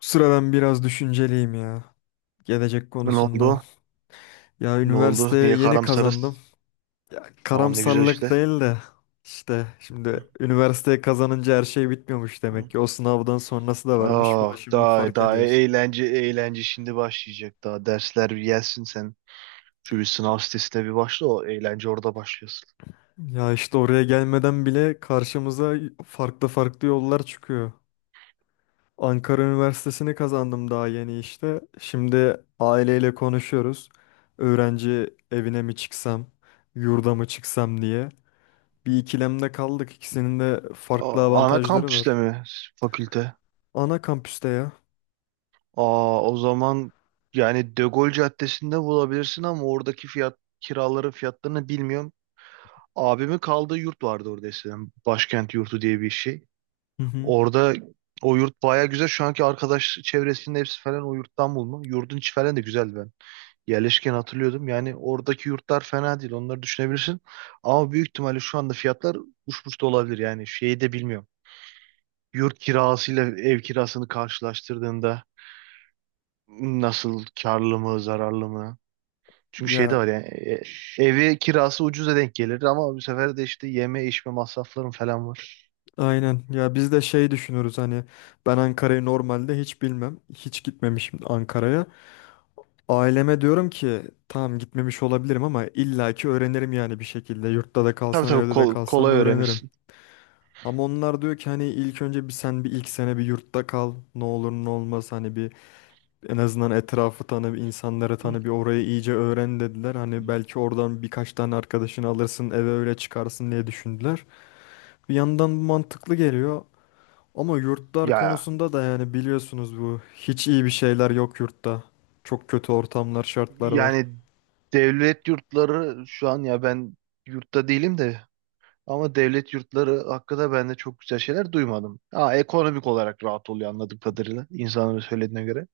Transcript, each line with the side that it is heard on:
left: Sıra ben biraz düşünceliyim ya. Gelecek
right: Ne
left: konusunda.
right: oldu?
left: Ya
right: Ne oldu?
left: üniversiteye
right: Niye
left: yeni kazandım.
right: karamsarız?
left: Ya
right: Tamam ne güzel
left: karamsarlık
right: işte.
left: değil de işte
right: Hı,
left: şimdi üniversiteye kazanınca her şey bitmiyormuş
right: hı.
left: demek ki. O sınavdan sonrası da varmış. Bunu
right: Ah
left: şimdi
right: daha
left: fark
right: daha
left: ediyoruz.
right: eğlence eğlence şimdi başlayacak. Daha dersler bir gelsin sen. Şu bir sınav sitesine bir başla, o eğlence orada başlıyorsun.
left: Ya işte oraya gelmeden bile karşımıza farklı farklı yollar çıkıyor. Ankara Üniversitesi'ni kazandım daha yeni işte. Şimdi aileyle konuşuyoruz. Öğrenci evine mi çıksam, yurda mı çıksam diye. Bir ikilemde kaldık. İkisinin de farklı
right: Aa, ana
left: avantajları var.
right: kampüste mi fakülte?
left: Ana kampüste ya.
right: Aa o zaman yani De Gaulle Caddesi'nde bulabilirsin ama oradaki fiyat, kiraların fiyatlarını bilmiyorum. Abimin kaldığı yurt vardı orada eskiden. Başkent yurdu diye bir şey.
left: Hı hı.
right: Orada o yurt baya güzel. Şu anki arkadaş çevresinin hepsi falan o yurttan bulma. Yurdun içi falan da güzel ben. Yerleşken hatırlıyordum. Yani oradaki yurtlar fena değil. Onları düşünebilirsin. Ama büyük ihtimalle şu anda fiyatlar uçmuş da olabilir. Yani şeyi de bilmiyorum. Yurt kirasıyla ev kirasını karşılaştırdığında nasıl, karlı mı zararlı mı? Çünkü şey de
left: Ya
right: var yani, evi kirası ucuza denk gelir ama bu sefer de işte yeme içme masrafların falan var.
left: aynen. Ya biz de şey düşünürüz hani ben Ankara'yı normalde hiç bilmem. Hiç gitmemişim Ankara'ya. Aileme diyorum ki tamam gitmemiş olabilirim ama illaki öğrenirim yani bir şekilde. Yurtta da
right: Tabii
left: kalsam
right: tabii,
left: evde de kalsam
right: kolay
left: öğrenirim.
right: öğrenirsin.
left: Ama onlar diyor ki hani ilk önce bir sen bir ilk sene bir yurtta kal. Ne olur ne olmaz hani en azından etrafı tanı, insanları tanı, bir orayı iyice öğren dediler.
right: Hı.
left: Hani belki oradan birkaç tane arkadaşını alırsın, eve öyle çıkarsın diye düşündüler. Bir yandan bu mantıklı geliyor. Ama yurtlar
right: Ya
left: konusunda da yani biliyorsunuz bu hiç iyi bir şeyler yok yurtta. Çok kötü ortamlar, şartlar var.
right: yani devlet yurtları şu an, ya ben yurtta değilim de, ama devlet yurtları hakkında ben de çok güzel şeyler duymadım. Ha, ekonomik olarak rahat oluyor anladığım kadarıyla, insanların söylediğine göre.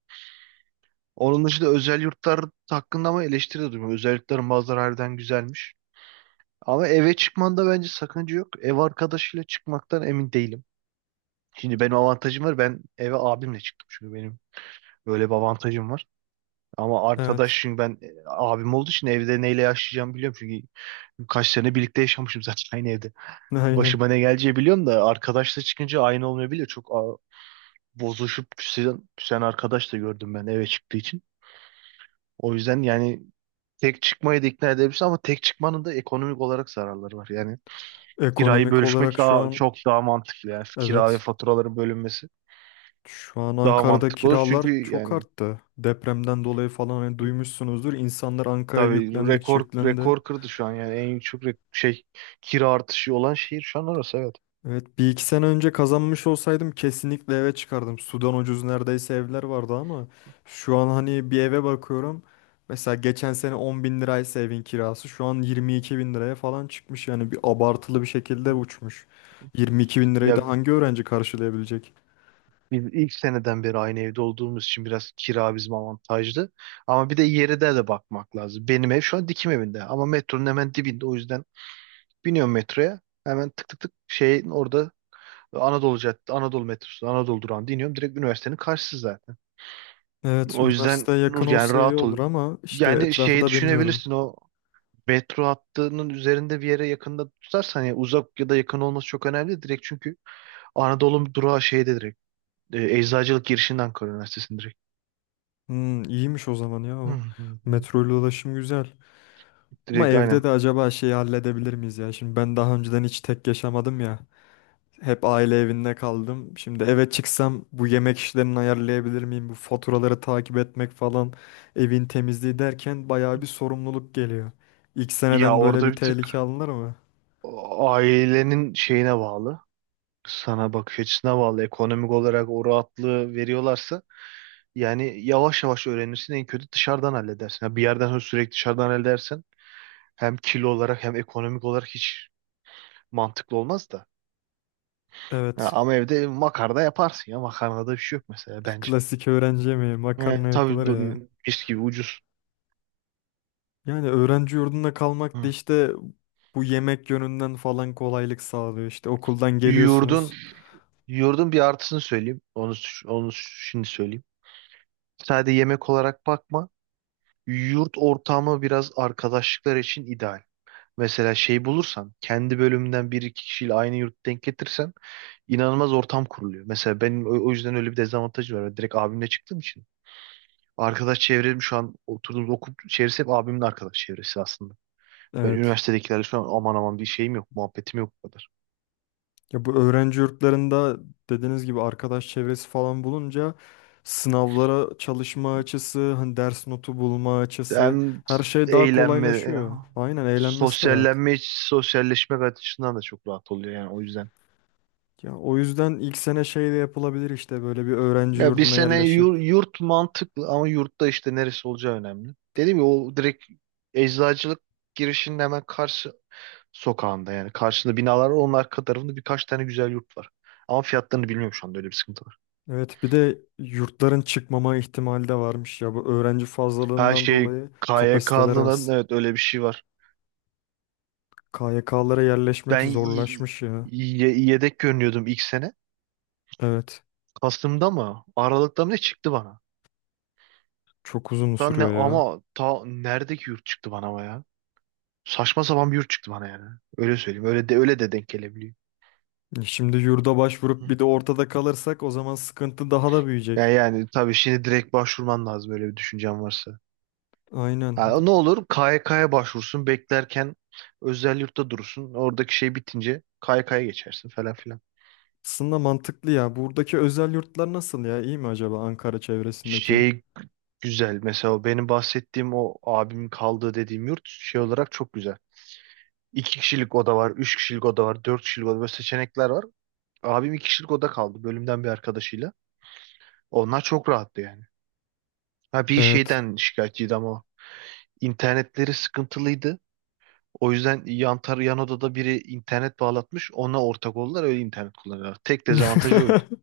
right: Onun dışında özel yurtlar hakkında ama eleştiri de duymadım. Özel yurtların bazıları harbiden güzelmiş. Ama eve çıkmanda bence sakınca yok. Ev arkadaşıyla çıkmaktan emin değilim. Şimdi benim avantajım var. Ben eve abimle çıktım çünkü benim böyle bir avantajım var. Ama arkadaş,
left: Evet.
right: çünkü ben abim olduğu için evde neyle yaşayacağımı biliyorum. Çünkü kaç sene birlikte yaşamışım zaten aynı evde.
left: Aynen.
right: Başıma ne geleceği biliyorum da arkadaşla çıkınca aynı olmayabiliyor. Bozuşup küsen arkadaş da gördüm ben, eve çıktığı için. O yüzden yani tek çıkmayı da ikna edebilirsin ama tek çıkmanın da ekonomik olarak zararları var. Yani kirayı
left: Ekonomik
right: bölüşmek
left: olarak şu
right: daha,
left: an
right: çok daha mantıklı, yani kira ve
left: evet.
right: faturaların bölünmesi
left: Şu an
right: daha
left: Ankara'da
right: mantıklı olur.
left: kiralar
right: Çünkü
left: çok
right: yani,
left: arttı. Depremden dolayı falan hani duymuşsunuzdur. İnsanlar Ankara'ya
right: tabii
left: yüklendikçe
right: rekor
left: yüklendi.
right: rekor kırdı şu an, yani en yüksek şey, kira artışı olan şehir şu an orası, evet.
left: Evet bir iki sene önce kazanmış olsaydım kesinlikle eve çıkardım. Sudan ucuz neredeyse evler vardı ama şu an hani bir eve bakıyorum. Mesela geçen sene 10 bin liraysa evin kirası şu an 22 bin liraya falan çıkmış. Yani bir abartılı bir şekilde
right: Hı.
left: uçmuş. 22 bin lirayı
right: Ya
left: da hangi öğrenci karşılayabilecek?
right: biz ilk seneden beri aynı evde olduğumuz için biraz kira bizim avantajlı. Ama bir de yere de bakmak lazım. Benim ev şu an dikim evinde ama metronun hemen dibinde, o yüzden biniyorum metroya. Hemen tık tık tık şeyin orada, Anadolu Caddesi, Anadolu metrosu, Anadolu durağında iniyorum. Direkt üniversitenin karşısı zaten.
left: Evet
right: O yüzden
left: üniversiteye yakın
right: Nur, yani
left: olsa iyi
right: rahat
left: olur
right: ol.
left: ama işte
right: Yani
left: etrafı
right: şeyi
left: da bilmiyorum.
right: düşünebilirsin, o metro hattının üzerinde bir yere yakında tutarsan yani, uzak ya da yakın olması çok önemli değil. Direkt çünkü Anadolu durağı şeyde, direkt Eczacılık girişinden Ankara Üniversitesi'nin direkt.
left: Hmm, iyiymiş o zaman ya
right: Hı,
left: o.
right: hı, hı.
left: Metroyla ulaşım güzel. Ama
right: Direkt,
left: evde
right: aynen.
left: de acaba şeyi halledebilir miyiz ya? Şimdi ben daha önceden hiç tek yaşamadım ya. Hep aile evinde kaldım. Şimdi eve çıksam bu yemek işlerini ayarlayabilir miyim? Bu faturaları takip etmek falan, evin temizliği derken bayağı bir sorumluluk geliyor. İlk
right: Ya
left: seneden böyle
right: orada
left: bir
right: bir
left: tehlike
right: tık
left: alınır mı?
right: ailenin şeyine bağlı. Sana bakış açısına bağlı. Ekonomik olarak o rahatlığı veriyorlarsa yani yavaş yavaş öğrenirsin. En kötü dışarıdan halledersin. Ha, bir yerden sonra sürekli dışarıdan halledersen hem kilo olarak hem ekonomik olarak hiç mantıklı olmaz da. Ya
left: Evet.
right: ama evde makarna yaparsın ya. Makarnada bir şey yok mesela, bence.
left: Klasik öğrenci yemeği, makarna
right: Evet,
left: yapılır
right: tabii bu,
left: ya.
right: mis gibi ucuz.
left: Yani öğrenci yurdunda kalmak da
right: Hı.
left: işte bu yemek yönünden falan kolaylık sağlıyor. İşte okuldan
right: Yoğurdun,
left: geliyorsunuz.
right: yoğurdun bir artısını söyleyeyim. Onu şimdi söyleyeyim. Sadece yemek olarak bakma. Yurt ortamı biraz arkadaşlıklar için ideal. Mesela şey bulursan, kendi bölümünden bir iki kişiyle aynı yurt denk getirsen inanılmaz ortam kuruluyor. Mesela benim o yüzden öyle bir dezavantajım var. Ben direkt abimle çıktığım için. Arkadaş çevrem şu an oturduğumuz okul çevresi, hep abimin arkadaş çevresi aslında. Ben
left: Evet.
right: üniversitedekilerle şu an aman aman bir şeyim yok, muhabbetim yok bu kadar.
left: Ya bu öğrenci yurtlarında dediğiniz gibi arkadaş çevresi falan bulunca sınavlara çalışma açısı, hani ders notu bulma açısı
right: Hem
left: her şey daha
right: eğlenme,
left: kolaylaşıyor. Aynen eğlenmesi de rahat.
right: sosyallenme, sosyalleşmek açısından da çok rahat oluyor yani, o yüzden.
left: Ya o yüzden ilk sene şey de yapılabilir işte böyle bir öğrenci
right: Ya bir
left: yurduna
right: sene
left: yerleşip.
right: yurt, mantıklı ama yurtta işte neresi olacağı önemli. Dedim ya, o direkt eczacılık girişinin hemen karşı sokağında, yani karşında binalar var, onun arka tarafında birkaç tane güzel yurt var. Ama fiyatlarını bilmiyorum şu anda, öyle bir sıkıntı var.
left: Evet bir de yurtların çıkmama ihtimali de varmış ya bu öğrenci
right: Her
left: fazlalığından
right: şey,
left: dolayı kapasiteler
right: KYK'lıların,
left: az.
right: evet, öyle bir şey var.
left: KYK'lara yerleşmek
right: Ben
left: zorlaşmış ya.
right: yedek görünüyordum ilk sene.
left: Evet
right: Kasım'da mı, Aralık'ta mı ne çıktı bana?
left: çok uzun
right: Ta ne
left: sürüyor ya.
right: ama ta neredeki yurt çıktı bana, ama ya. Saçma sapan bir yurt çıktı bana yani. Öyle söyleyeyim. Öyle de öyle de denk gelebiliyor.
left: Şimdi yurda
right: Hı.
left: başvurup bir de ortada kalırsak o zaman sıkıntı daha da
right: Yani,
left: büyüyecek.
right: yani tabii şimdi direkt başvurman lazım öyle bir düşüncen varsa.
left: Aynen.
right: Ha, ne olur KYK'ya başvursun, beklerken özel yurtta durursun. Oradaki şey bitince KYK'ya geçersin falan filan.
left: Aslında mantıklı ya. Buradaki özel yurtlar nasıl ya? İyi mi acaba Ankara çevresindeki?
right: Şey, güzel mesela, o benim bahsettiğim, o abimin kaldığı dediğim yurt şey olarak çok güzel. İki kişilik oda var, üç kişilik oda var, dört kişilik oda, böyle seçenekler var. Abim iki kişilik oda kaldı, bölümden bir arkadaşıyla. Onlar çok rahattı yani. Ha, bir
left: Evet.
right: şeyden şikayetçiydi ama o. internetleri sıkıntılıydı. O yüzden yan odada biri internet bağlatmış. Ona ortak oldular, öyle internet kullanıyorlar. Tek dezavantajı oydu.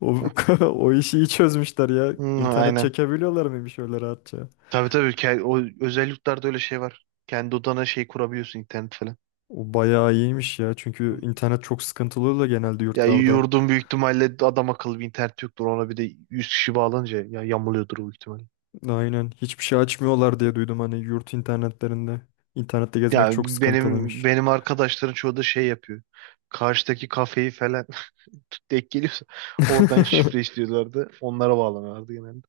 left: O,
right: Heh.
left: o işi iyi çözmüşler ya.
right: Hmm,
left: İnternet
right: aynen.
left: çekebiliyorlar mıymış öyle rahatça?
right: Tabii tabii, o özelliklerde öyle şey var. Kendi odana şey kurabiliyorsun, internet falan.
left: O bayağı iyiymiş ya. Çünkü
right: Hı.
left: internet çok sıkıntılı oluyor genelde
right: Ya
left: yurtlarda.
right: yurdun büyük ihtimalle adam akıllı bir internet yoktur. Ona bir de 100 kişi bağlanınca ya yamuluyordur o, ihtimal.
left: Aynen. Hiçbir şey açmıyorlar diye duydum hani yurt internetlerinde. İnternette gezmek
right: Ya
left: çok
right: benim
left: sıkıntılıymış.
right: benim arkadaşların çoğu da şey yapıyor. Karşıdaki kafeyi falan denk geliyorsa oradan şifre istiyorlardı. Onlara bağlanıyorlardı genelde.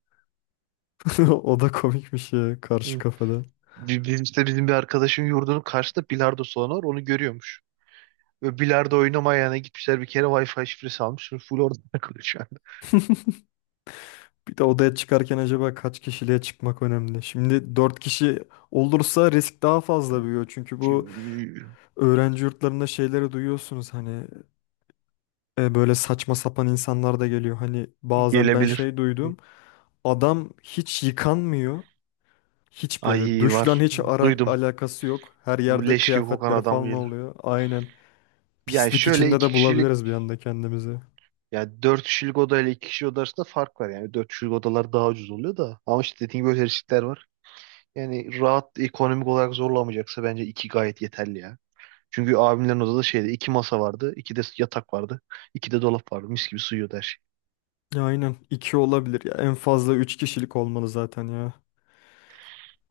left: O da komikmiş ya karşı
right: Hı.
left: kafada.
right: Bizim işte, bizim bir arkadaşın yurdunun karşısında bilardo salonu var. Onu görüyormuş. Ve bilardo oynamayana gitmişler bir kere, Wi-Fi şifresi almış. Şimdi full orada takılıyor şu anda.
left: Bir de odaya çıkarken acaba kaç kişiliğe çıkmak önemli? Şimdi 4 kişi olursa risk daha fazla büyüyor. Çünkü bu
right: Çünkü
left: öğrenci yurtlarında şeyleri duyuyorsunuz hani böyle saçma sapan insanlar da geliyor. Hani bazen ben
right: gelebilir.
left: şey duydum. Adam hiç yıkanmıyor. Hiç böyle
right: Ay,
left: duşla
right: var.
left: hiç ara
right: Duydum.
left: alakası yok. Her yerde
right: Leş gibi kokan
left: kıyafetleri
right: adam
left: falan
right: gelir.
left: oluyor. Aynen.
right: Yani
left: Pislik
right: şöyle
left: içinde
right: iki
left: de
right: kişilik,
left: bulabiliriz bir anda kendimizi.
right: yani 4 kişilik odayla iki 2 kişi oda arasında fark var. Yani 4 kişilik odalar daha ucuz oluyor da. Ama işte dediğim gibi böyle riskler var. Yani rahat, ekonomik olarak zorlamayacaksa bence 2 gayet yeterli ya. Çünkü abimlerin odada, şeyde, 2 masa vardı, 2 de yatak vardı, 2 de dolap vardı. Mis gibi sığıyordu her şey.
left: Ya aynen 2 olabilir ya. En fazla 3 kişilik olmalı zaten ya.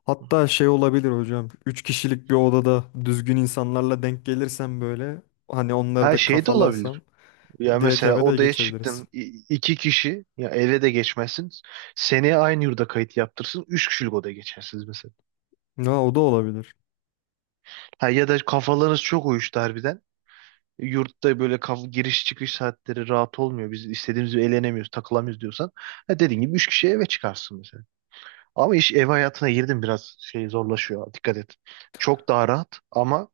left: Hatta şey olabilir hocam. 3 kişilik bir odada düzgün insanlarla denk gelirsem böyle hani onları
right: Her
left: da
right: şey de
left: kafalarsam
right: olabilir. Ya
left: direkt
right: mesela
left: eve de
right: odaya
left: geçebiliriz.
right: çıktın iki kişi, ya eve de geçmezsin. Seneye aynı yurda kayıt yaptırsın, üç kişilik odaya geçersiniz mesela.
left: Ya o da olabilir.
right: Ha, ya da kafalarınız çok uyuştu harbiden. Yurtta böyle giriş çıkış saatleri rahat olmuyor. Biz istediğimiz gibi eğlenemiyoruz, takılamıyoruz diyorsan, ha dediğin gibi üç kişi eve çıkarsın mesela. Ama iş ev hayatına girdim, biraz şey zorlaşıyor. Dikkat et. Çok daha rahat ama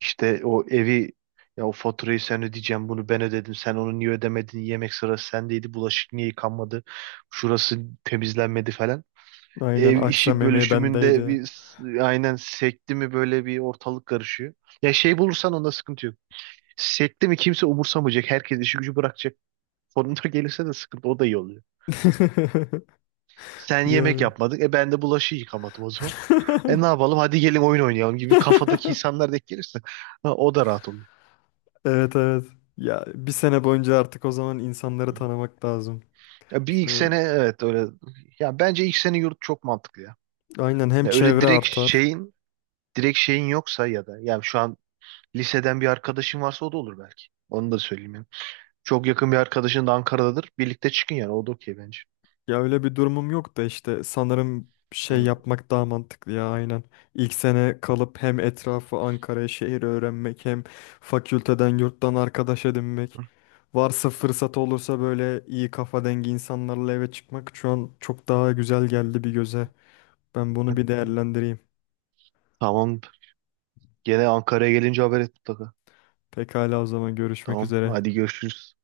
right: işte o evi, ya o faturayı sen ödeyeceğim, bunu ben ödedim, sen onu niye ödemedin, yemek sırası sendeydi, bulaşık niye yıkanmadı, şurası temizlenmedi falan.
left: Aynen
right: Ev işi
left: akşam yemeği
right: bölüşümünde
left: bendeydi.
right: bir aynen sekti mi böyle bir, ortalık karışıyor. Ya şey bulursan, onda sıkıntı yok. Sekte mi, kimse umursamayacak. Herkes işi gücü bırakacak. Sonunda gelirse de sıkıntı. O da iyi oluyor. Sen yemek
left: Yani.
right: yapmadın. E ben de bulaşığı yıkamadım o zaman. E ne yapalım? Hadi gelin oyun oynayalım gibi kafadaki insanlar denk gelirse, ha, o da rahat oluyor.
left: Evet evet. Ya bir sene boyunca artık o zaman insanları tanımak lazım.
right: Ya bir ilk
left: Şöyle
right: sene, evet, öyle. Ya bence ilk sene yurt çok mantıklı ya.
left: aynen hem
right: Ya öyle
left: çevre
right: direkt
left: artar.
right: şeyin yoksa, ya da yani şu an liseden bir arkadaşın varsa o da olur belki. Onu da söyleyeyim yani. Çok yakın bir arkadaşın da Ankara'dadır, birlikte çıkın yani. O da okey bence.
left: Ya öyle bir durumum yok da işte sanırım şey
right: Hı.
left: yapmak daha mantıklı ya aynen. İlk sene kalıp hem etrafı Ankara'ya şehir öğrenmek hem fakülteden yurttan arkadaş edinmek. Varsa fırsat olursa böyle iyi kafa dengi insanlarla eve çıkmak şu an çok daha güzel geldi bir göze. Ben bunu bir değerlendireyim.
right: Tamam. Gene Ankara'ya gelince haber et mutlaka.
left: Pekala o zaman görüşmek
right: Tamam.
left: üzere.
right: Hadi görüşürüz.